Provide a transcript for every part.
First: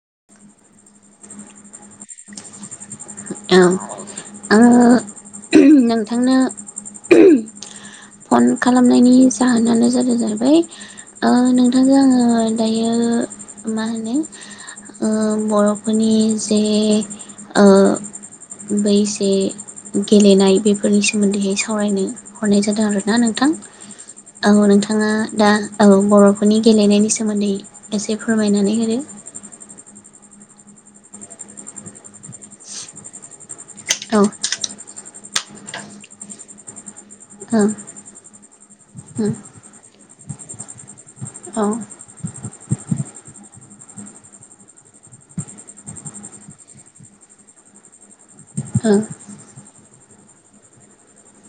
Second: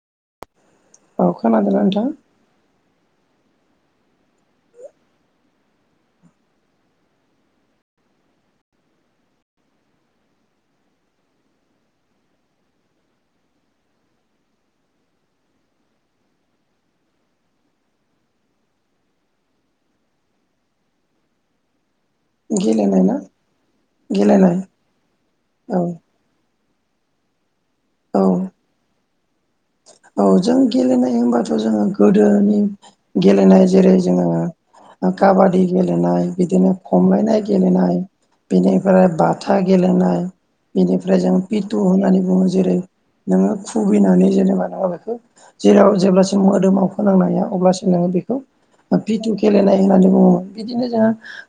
[inaudible] औ खोनादों ना नोंथां औ आङो नोंथांनो फन खालामनायनि जाहोनानो जादों जाहैबाय ओ नोंथांजों आङो दायो ओ मा होनो ओ बर'फोरनि जे ओ बैसे गेलेनाय बेफोरनि सोमोन्दै सावरायनो हरनाय जादों गेलेनाय ना आरोना नोंथां गेलेनाय औ नोंथाङा दा औ बर'फोरनि गेलेनायनि सोमोन्दै एसे औ फोरमायनानै होदो औ जों गेलेनाय होनबाथ' जोङो गोदोनि गेलेनाय जेरै औ जोङो काबादि गेलेनाय बिदिनो खमलायनाय औ गेलेनाय बेनिफ्राय बाथा गेलेनाय बेनिफ्राय ओमफ्राय जों औ पिटु होननानै बुङो जेरै नोङो खुबैनानै जेनेबा जेराव जेब्लासिम मोदोमाव फोनांनो हाया अब्लासिम नोङो बे औ पिथु गेलेनाय होननानै बुङो बिदिनो जोङो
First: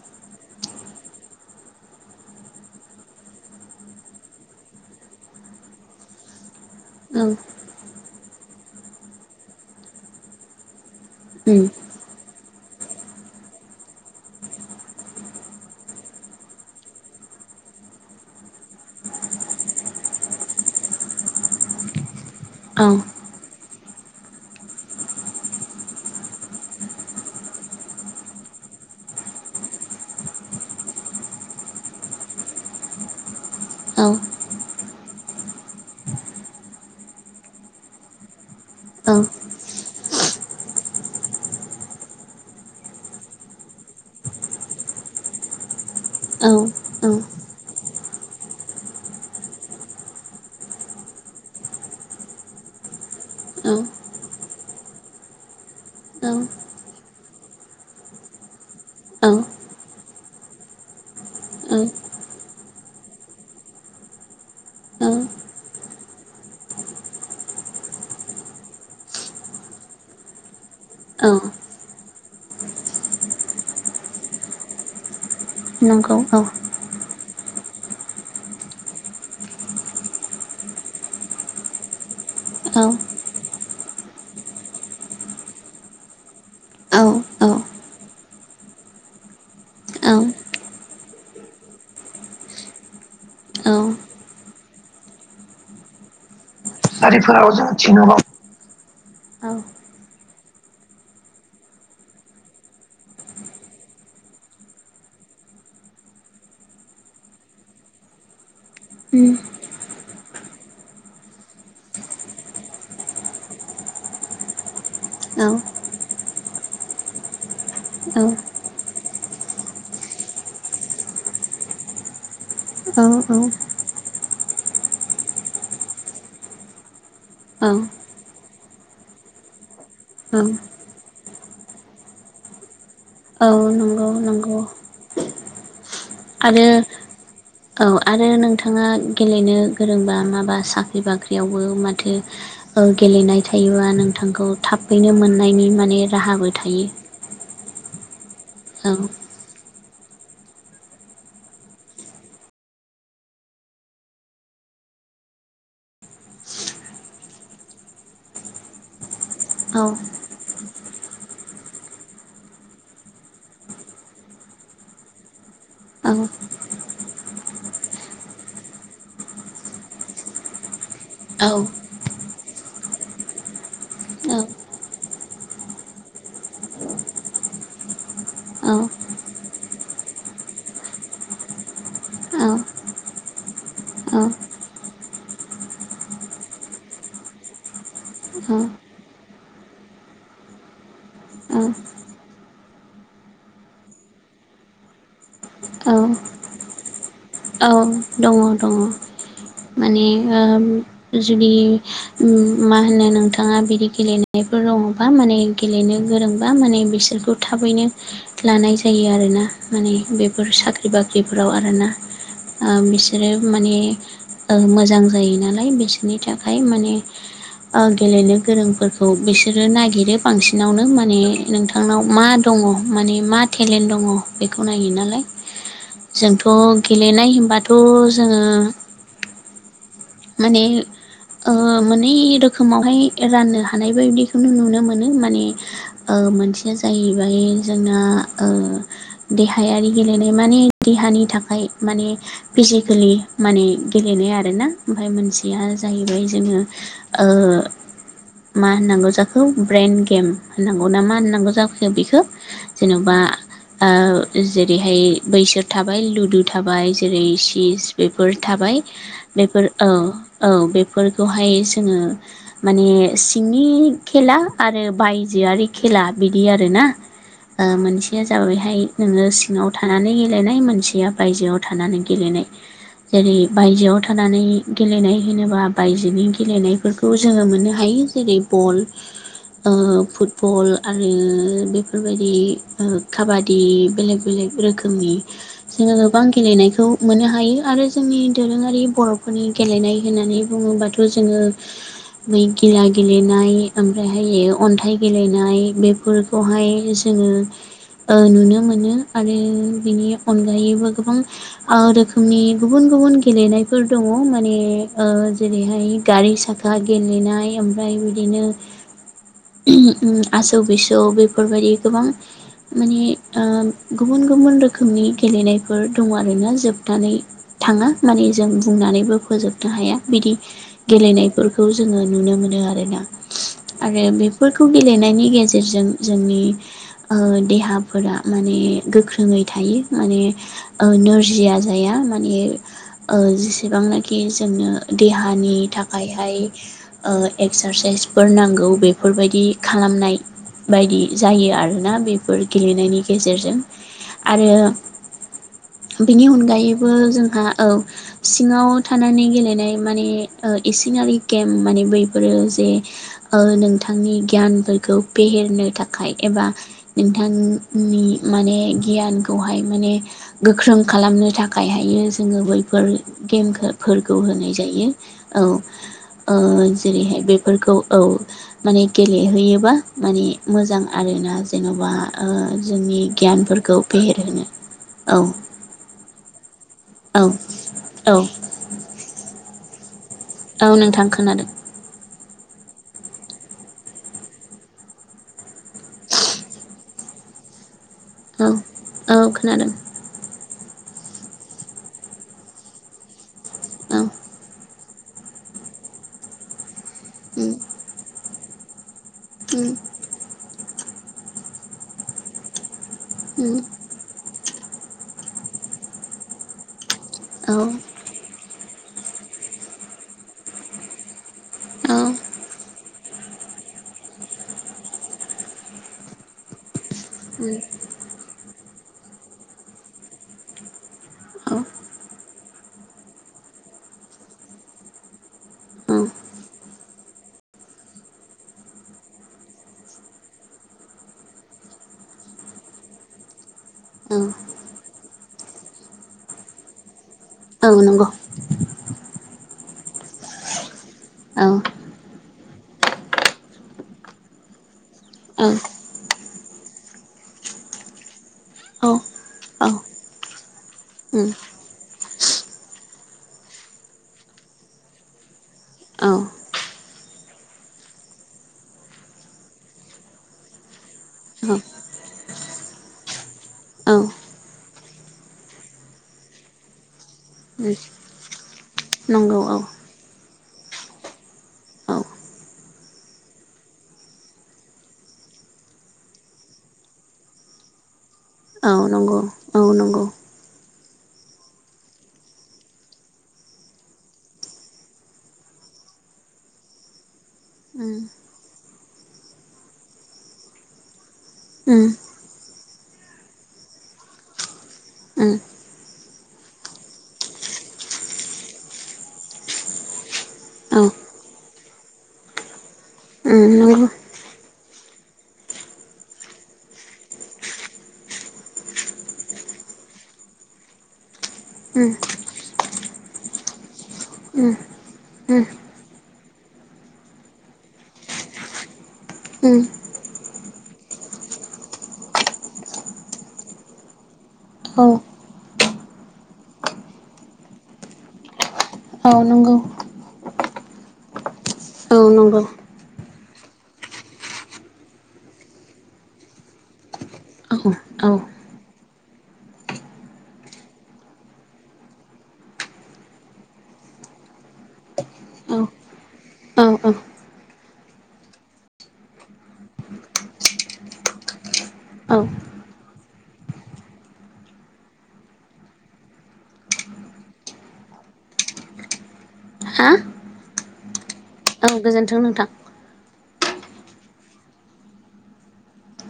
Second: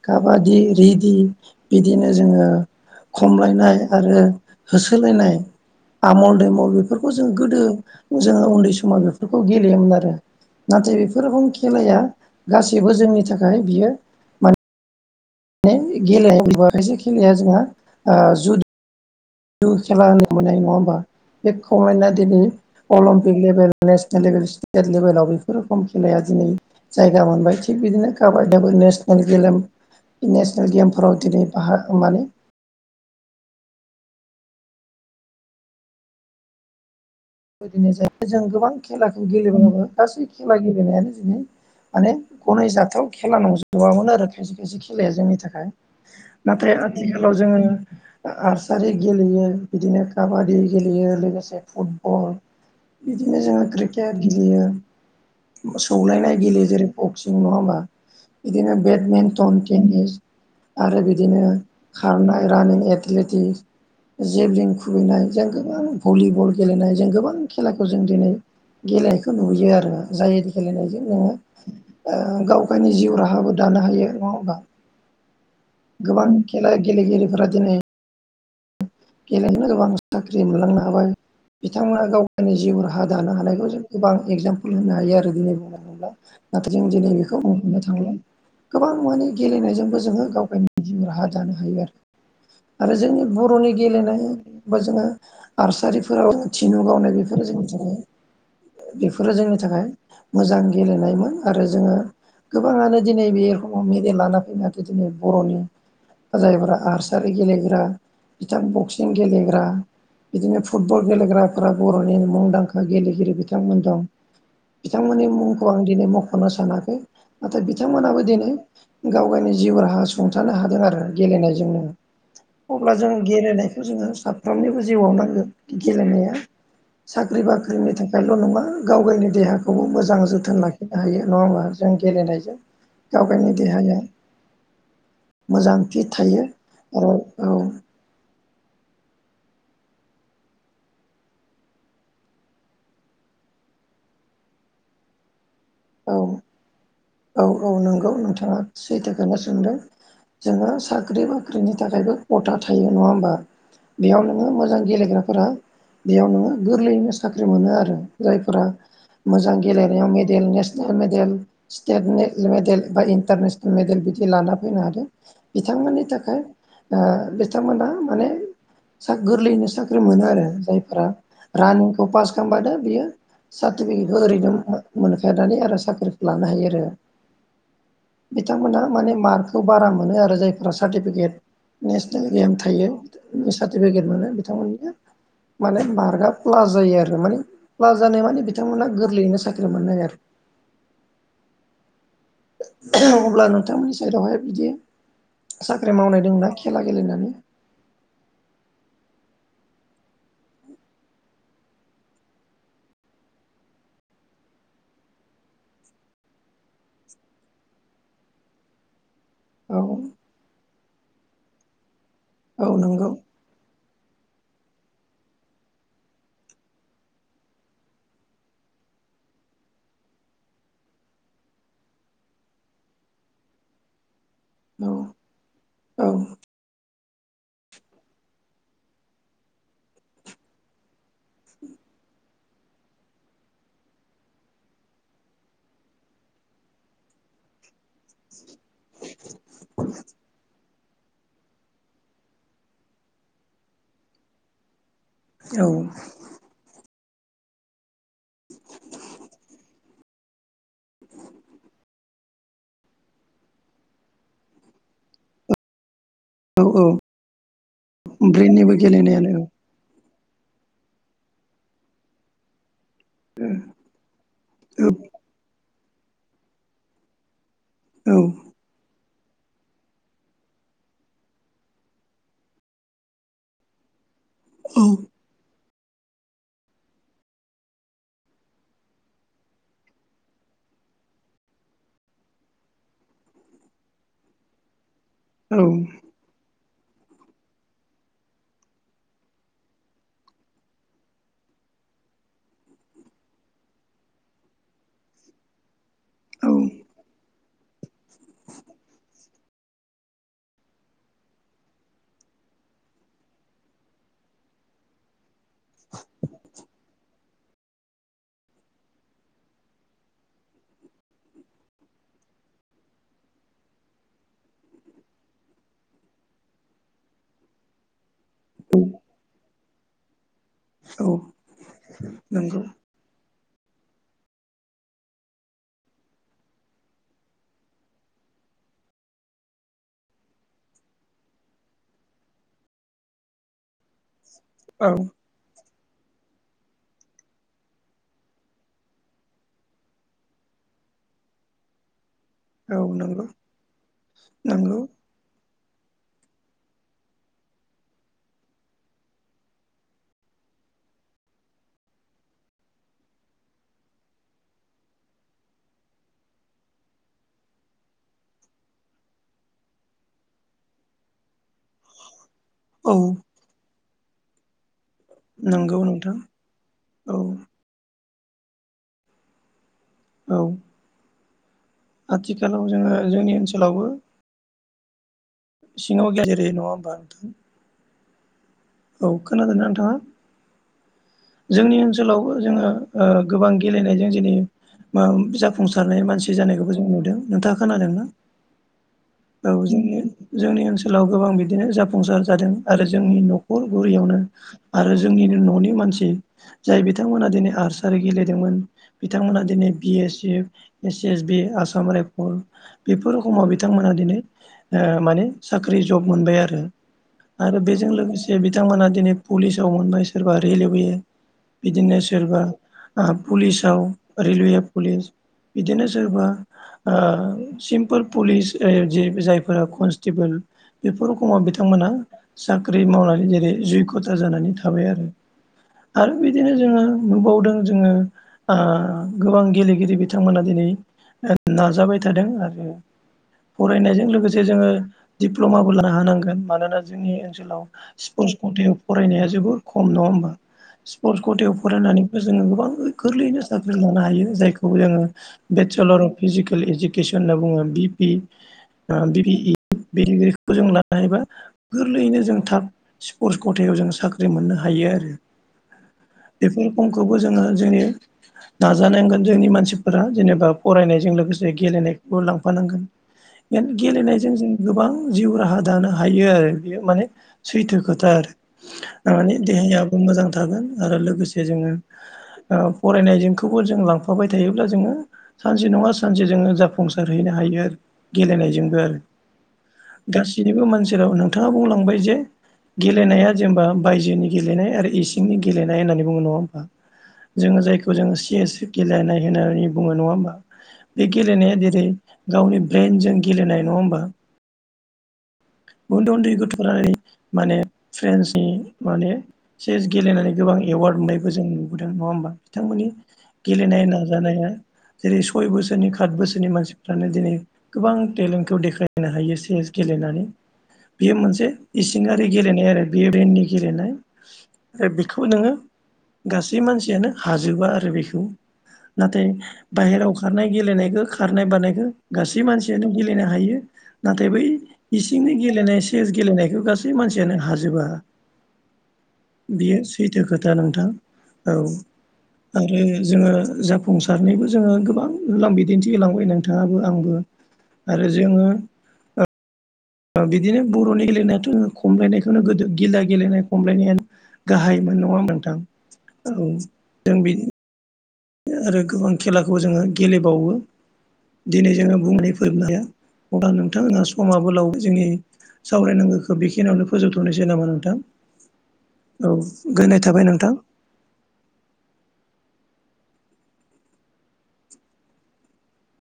काबादि रेदि बिदिनो जोङो खमलायनाय आरो होसोलायनाय आमल दैमल बेफोरखौ औ जों गोदो जोङो उनदै समाव बेफोरखौ गेलेयोमोन आरो नाथाय बेफोर रोखोम खेलाया गासैबो जोंनि थाखाय बियो माने ने गेलेनाय माायसे खेलाया जोंहा ओ जुदा जि [unintelligible] खेला होनो मोननाय नङा होमबा बे खमायना [unintelligible] दिनै औ Olympic level national level state लेभेलाव बेफोर रोखोम खेलाया जों जायगा मोनबाय थिग बिदिनो काबादियाबो नेसनेल गेम नेसनेल गेमफोराव दिनै बाहा माने औ दिनै जायो जों गोबां औ खेलाखौ गेलेबाबो गासै खेला गेलेनायानो दिनै माने गनायजाथाव खेला नंजोबामोन आरो खायसे खायसे खेलाया जोंनि थाखाय नाथाय आथिखालाव जोङो आसारि गेलेयो बिदिनो काबादि गेलेयो यो लोगोसे फुटबल बिदिनो औ जोङो क्रिकेट गेलेयो सौलायनाय गेलेयो जेरै बक्सिं नङा होमबा बिदिनो औ बेडमेनथन टिनिस आरो बिदिनो औ खारनाय रानिं एथलिटिक्स जेबलिं औ खुबैनाय जों गोबां भलिबल गेलेनाय जों गोबां खेलाखौ जों दिनै गेलेनायखौ नुयो आरो जाय गेलेनायजों ओ औ नोङो गाव गायनि जिउ राहाबो दा हायो नङा होनबा नंगौ गोबां औ खेला गेलेगिरिफोरा दिनै गेलेनो गोबां साख्रि मोनलांनो हाबाय बिथांमोना गाव गावनि औ जिउ राहा दानो हानायखौ जों गोबां एगजामपोल होनो हायो आरो दिनै बुंन थोब्ला नाथाय जों औ दिनै बेखौ औ बुंहरनो थांला गोबां माने गेलेनायजोंबो औ जोङो गाव गावनि जिं राहा दानो हायो आरो आरो जोंनि बर'नि औ गेलेनाय बा जोङो आबसारिफोराव थिनु गावनो बेफोरो जारिफोराव जोंनि जों थाखाय थिनहरबाव बेफोरो औ जोंनि थाखाय मोजां गेलेनायमोन आरो जोङो गोबाङानो दिनै बे रखमाव मेडेल लाना फैनो हादों दिनै बर'नि जायफोरा आबसारि गेलेग्रा बिथां बक्सिं गेलेग्रा बिदिनो फुटबल गेलेग्राफोरा बर'नि मुंदांखा गेलेगिरि बिथांमोन दं बिथांमोननि औ मुंखौ आं दिनै मख'नो सानाखै नाथाय औ बिथांमोनाबो दिनै गाव गावनि जिउ राहा सुंथानो हादों आरो गेलेनायजोंनो अब्ला औ जों गेलेनायखौ जोङो साफ्रोमनिबो जिउआव नांगोन गेलेनाया साख्रि बाख्रिनि थाखायल' नङा गाव गावनि देहाखौबो मोजां औ जोथोन लाखिनो हायो नङा होमबा जों गेलेनायजों गाव औ गायनि देहाया नंगौ नंगौ मोजां फिट थायो आरो औ आरो नोंथाङा गेलेनो गोरोंबा माबा साख्रि बाख्रियावबो माथो ओ गेलेनाय थायोबा नोंथांखौ थाबैनो मोननायनि माने औ राहाबो थायो औ औ नंगौ नोंथाङा औ सैथोखौनो सोंदों जोङो साख्रि बाख्रिनि थाखायबो ख'था थायो नङा होमबा बेयाव नोङो मोजां गेलेग्राफोरा बेयाव नोङो गोरलैयैनो साख्रि मोनो आरो जायफोरा मोजां औ गेलेनायाव मेडेल नेसनेल मेल स्टेट मेडेल बा इन्टारनेसनेल मेडेल बिदि लाना फैनो हादों बिथां औ ओ बिथांमोनहा माने गोरलैयैनो साख्रि मोनो आरो जायफोरा औ रानिंखौ पास खालामबानो बियो सार्टिफिकेटखौ औ ओरैनो मोनखाया दानि आरो साख्रिखौ लानो हायो आरो बिथांमोनहा माने मार्कखौ बारा मोनो आरो जायफोरा सार्टिफिकेट नेसनेल औ गेम थायो सार्टिफिकेट औ मोनो बिथांमोननिया माने मारकआ प्लास जायो आरो माने प्लास जानाय माने बिथांमोना गोरलैयैनो साख्रि मोननो नायो आरो अब्ला नोंथांमोननि साइडआवहाय बिदि औ साख्रि मावनाय दंना खेला गेलेनानै औ दङ दङ माने ओ जुदि मा होनो नोंथाङा बिदि गेलेनायफोर दङ'बा माने गेलेनो गोरोंबा माने बिसोरखौ थाबैनो लानाय जायो आरो आरोना औ माने बेफोर साख्रि बाख्रिफोराव आरोना औ नंगौ बिसोरो माने मोजां जायो नालाय बिसोरनि थाखाय माने गेलेनो गोरोंफोरखौ बिसोरो नागिरो बांसिनावनो माने नोंथांनाव मा दं दङ माने मा टेलेन्ट दङ बेखौ नायो औ नालाय औ जोंथ' गेलेनाय होनबाथ' जोङो माने मोनै रोखोमावहाय राननो हानाय बायदिखौनो नुनो मोनो माने मोनसेया जाहैबाय जोंना देहायारि गेलेनाय माने देहानि थाखाय माने फिजिकेलि माने गेलेनाय आरोना ओमफ्राय मोनसेया औ जाहैबाय जोङो ओ मा होननांगौ जाखो ब्रइन गेम होननांगौ ना मा होननांगौ जाखो बेखौ जेन'बा जेरैहाय बैसोर थाबाय लुदु औ औ थाबाय जेरै चिज बेफोर ब्रेननिबो थाबाय गेलेनायानो बेफोर औ औ बेफोरखौहाय जोङो माने सिंनि खेला आरो औ बायजोआरि खेला बिदि आरोना औ मोनसेया जाबायहाय नोङो सिङाव थानानै गेलेनाय मोनसेया बायजोआव थानानै गेलेनाय जेरै बायजोआव थानानै गेलेनाय होनोबा बायजोनि गेलेनायफोरखौ जोङो मोननो हायो जेरै बल फुटबल आरो बेफोरबायदि काबादि बेलेग बेलेग रोखोम नि औ जोङो गोबां गेलेनायखौ मोननो हायो आरो जोंनि दोरोङारि बर' नि गेलेनाय होननानै बुङोबाथ' जोङो मै गिला गेलेनाय ओमफ्रायहाय अनथाइ गेलेनाय औ बेफोरखौहाय जोङो नुनो मोनो आरो बिनि अनगायैबो गोबां रोखोमनि गुबुन गुबुन गेलेनायफोर दङ माने जेरैहाय गारि साखा गेलेनाय ओमफ्राय बिदिनो आसौ बिसौ बेफोरबायदि गोबां माने गुबुन गुबुन रोखोमनि गेलेनायफोर दङ आरोना जोबनानै थाङा माने जा बुंनानैबो फोजोबनो हाया बिदि औ गेलेनायफोरखौ जोङो नुनो मोनो नंगौ आरोना आरो बेफोरखौ गेलेनायनि गेजेरजों जोंनि देहाफोरा माने गोख्रोङै थायो माने नोरजिया जाया माने जेसेबांनाखि औ जोंनो देहानि थाखाय यहाय एक्सारसाइसफोर नांगौ बेफोरबायदि खालामनाय बायदि जायो आरोना बे फोर औ गेलेनायनि नंगौ गेजेरजों आरो नंगौ बेनि अनगायैबो जोंहा औ सिङाव थानानै गेलेनाय माने इसिंयारि गेम माने बैफोरो जे नोंथांनि गियानफोरखौ फेहेरनो थाखाय एबा नोंथांनि माने गियानखौहाय माने गोख्रों खालामनो थाखाय खाय हायो जोङो बैफोर औ गेमफोरखौ होनाय जायो नंगौ नोंथां औ जेरैहाय औ बेफोरखौ औ माने गेलेहैयोबा माने औ मोजां आरोना जेन'बा ओ आथिखालाव जोङो जोंनि गियानफोरखौ ओनसोलावबो फेहेर होनो सिङाव गेलेनाय जायो नङा होनबा औ औ अ औ नोंथां खोनादों जोङो गोबां गेलेनायजों जेरै जाफुंसारनाय मानसि जानायखौबो जों नुदों नोंथाङा खोनादों ना औ औ जों जोंनि ओनसोल ओनसोलाव गोबां बिदिनो जाफुंसार जादों आरो जोंनि न'खर औ गुरियावनो आरो जोंनि न'नि मानसि जाय बिथांमोना दिनै उम आर्सारि गेलेदोंमोन। बिथांमोना उम दिनै B S F S S B Assam rifle बेफोर रखमाव उम बिथांमोनहा दिनै माने ओ साख्रि जब मोनबाय आरो औ आरो बेजों लोगोसे बिथांमोना दिनै पुलिसाव मोनबाय सोरबा रेलवे औ बिदिनो सोरबा ओ पुलिसाव रेलवे पुलिस बिदिनो सोरबा ओ उम सिम्पोल पुलिस जायफोरा कनस्टेबोल बेफोर रखमाव औ बिथांमोनहा साख्रि मावनानै जेरै जैग्यथा जानानै थाबाय आरो। औ आरो बिदिनो जोङो नुबावदों जोङो ओ गोबां गेलेगिरि बिथांमोना दिनै नाजाबाय थादों आरो फरायनायजों औ लोगोसे जोङो दिप्ल'माबो लानो हानांगोन मानोना जोंनि ओनसोलाव औ नंगौ औ स्पर्टस कतायाव फरायनाया जोबोर खम नङा होमबा? स्पर्टस औ कथायाव फरायनानैबो जोङो गोबां गोरलैयैनो साख्रि लानो हायो जायखौ जोङो औ [unintelligible] अफ फिजिकेल इडुकेसन होनना बुङो बि पि ओ बि पि इ औ उम दैदिरगिरिखौ जों लानो हायोबा गोरलैयैनो जों थाब स्पर्टस खथायाव जों साख्रि मोननो हायो आरो औ बेफोर समखौबो जोङो जोंनि नाजानांगोन जोंनि मानसिफोरा जेनेबा फरायनायजों लोगोसे गेलेनायखौबो लांफानांगोन उम गेलेनायजों जों गोबां जिउ राहा दानो हायो आरो बेयो माने सैथो खोथा आरो थारमाने नंगौ औ देहायाबो मोजां थागोन आरो लोगोसे जोङो। औ फरायनायजोंखौबो जों लांफाबाय थायोब्ला जोङो सानसे नङा सानसे जोङो जाफुंसार हैनो हा यो औ गेलेनायजोंबो आरो नंगौ औ नंगौ गासैनिबो मानसिनाव नोंथाङा बुंलांबाय जे गेलेनाया जेनेबा बायजोनि गेलेनाय आरो इसिंनि गेलेनाय होननानै बुङो नङा होमबा जोङो जायखौ उम जोङो चियेस गेलेनाय होननानै बुङो नङा होमबा बे गेलेनाया जेरै उम गावनि ब्रइेनजों गेलेनाय नङा होमबा उम उन्दै उन्दै गथ' [unintelligible] नानै माने फ्रेन्सनि माने एसे गेलेनानै गोबां औ एवार्ड उम मोननायबो जों नुबोदों नङा होमबा बिथांमोननि नंगौ गेलनाय उम नाजानाय जेरै सय बोसोरनि खात बोसोरनि मानसिफ्रानो दिनै गोबां टेलेन्टखौ देखायनो हायो चेस गेलेनानै बेयो मोनसे इसिङारि गेलेनाय आरो बेबेननि गेलेनाय उम आरो बेखौ उम नोङो गासै मानसियानो हाजोबा आरो बेखौ नाथाय उम बाहेरायाव खारनाय गेलेनायखौ खारनाय बारानायखौ गासै मानसियानो गेलेनो हायो। नाथाय बै औ इसिं गेलेनाय सेस गेलेनायखौ गासै मानसियानो हाजोबा औ नंगौ बेयो सैथो खोथा नोंथां औ आरो जोङो जाफुंसारनिबो जोङो गोबां होलां बिदिन्थि होलांबाय नोंथाङाबो आंबो औ आरो औ औ जोङो [unintelligible] बिदिनो बर'नि गेलेनायाथ' खमलायनायखौनो गोदो गिला गेलेनाय खमलायनायानो गाहायमोन नङा नोंथां औ जों बि आरो गोबां खेलाखौ जोङो गेलेबावो दिनै जोङो औ औ बुंनानै फोरमायनो हाया अब्ला नोंथांमोना समाबो लावदो जोंनि सावरायनांगौखो बेखिनियावनो फोजोबथ'नोसै नामा नोंथां? औ हा गोजोननाय थाबाय नोंथां। औ गोजोन्थों नोंथां।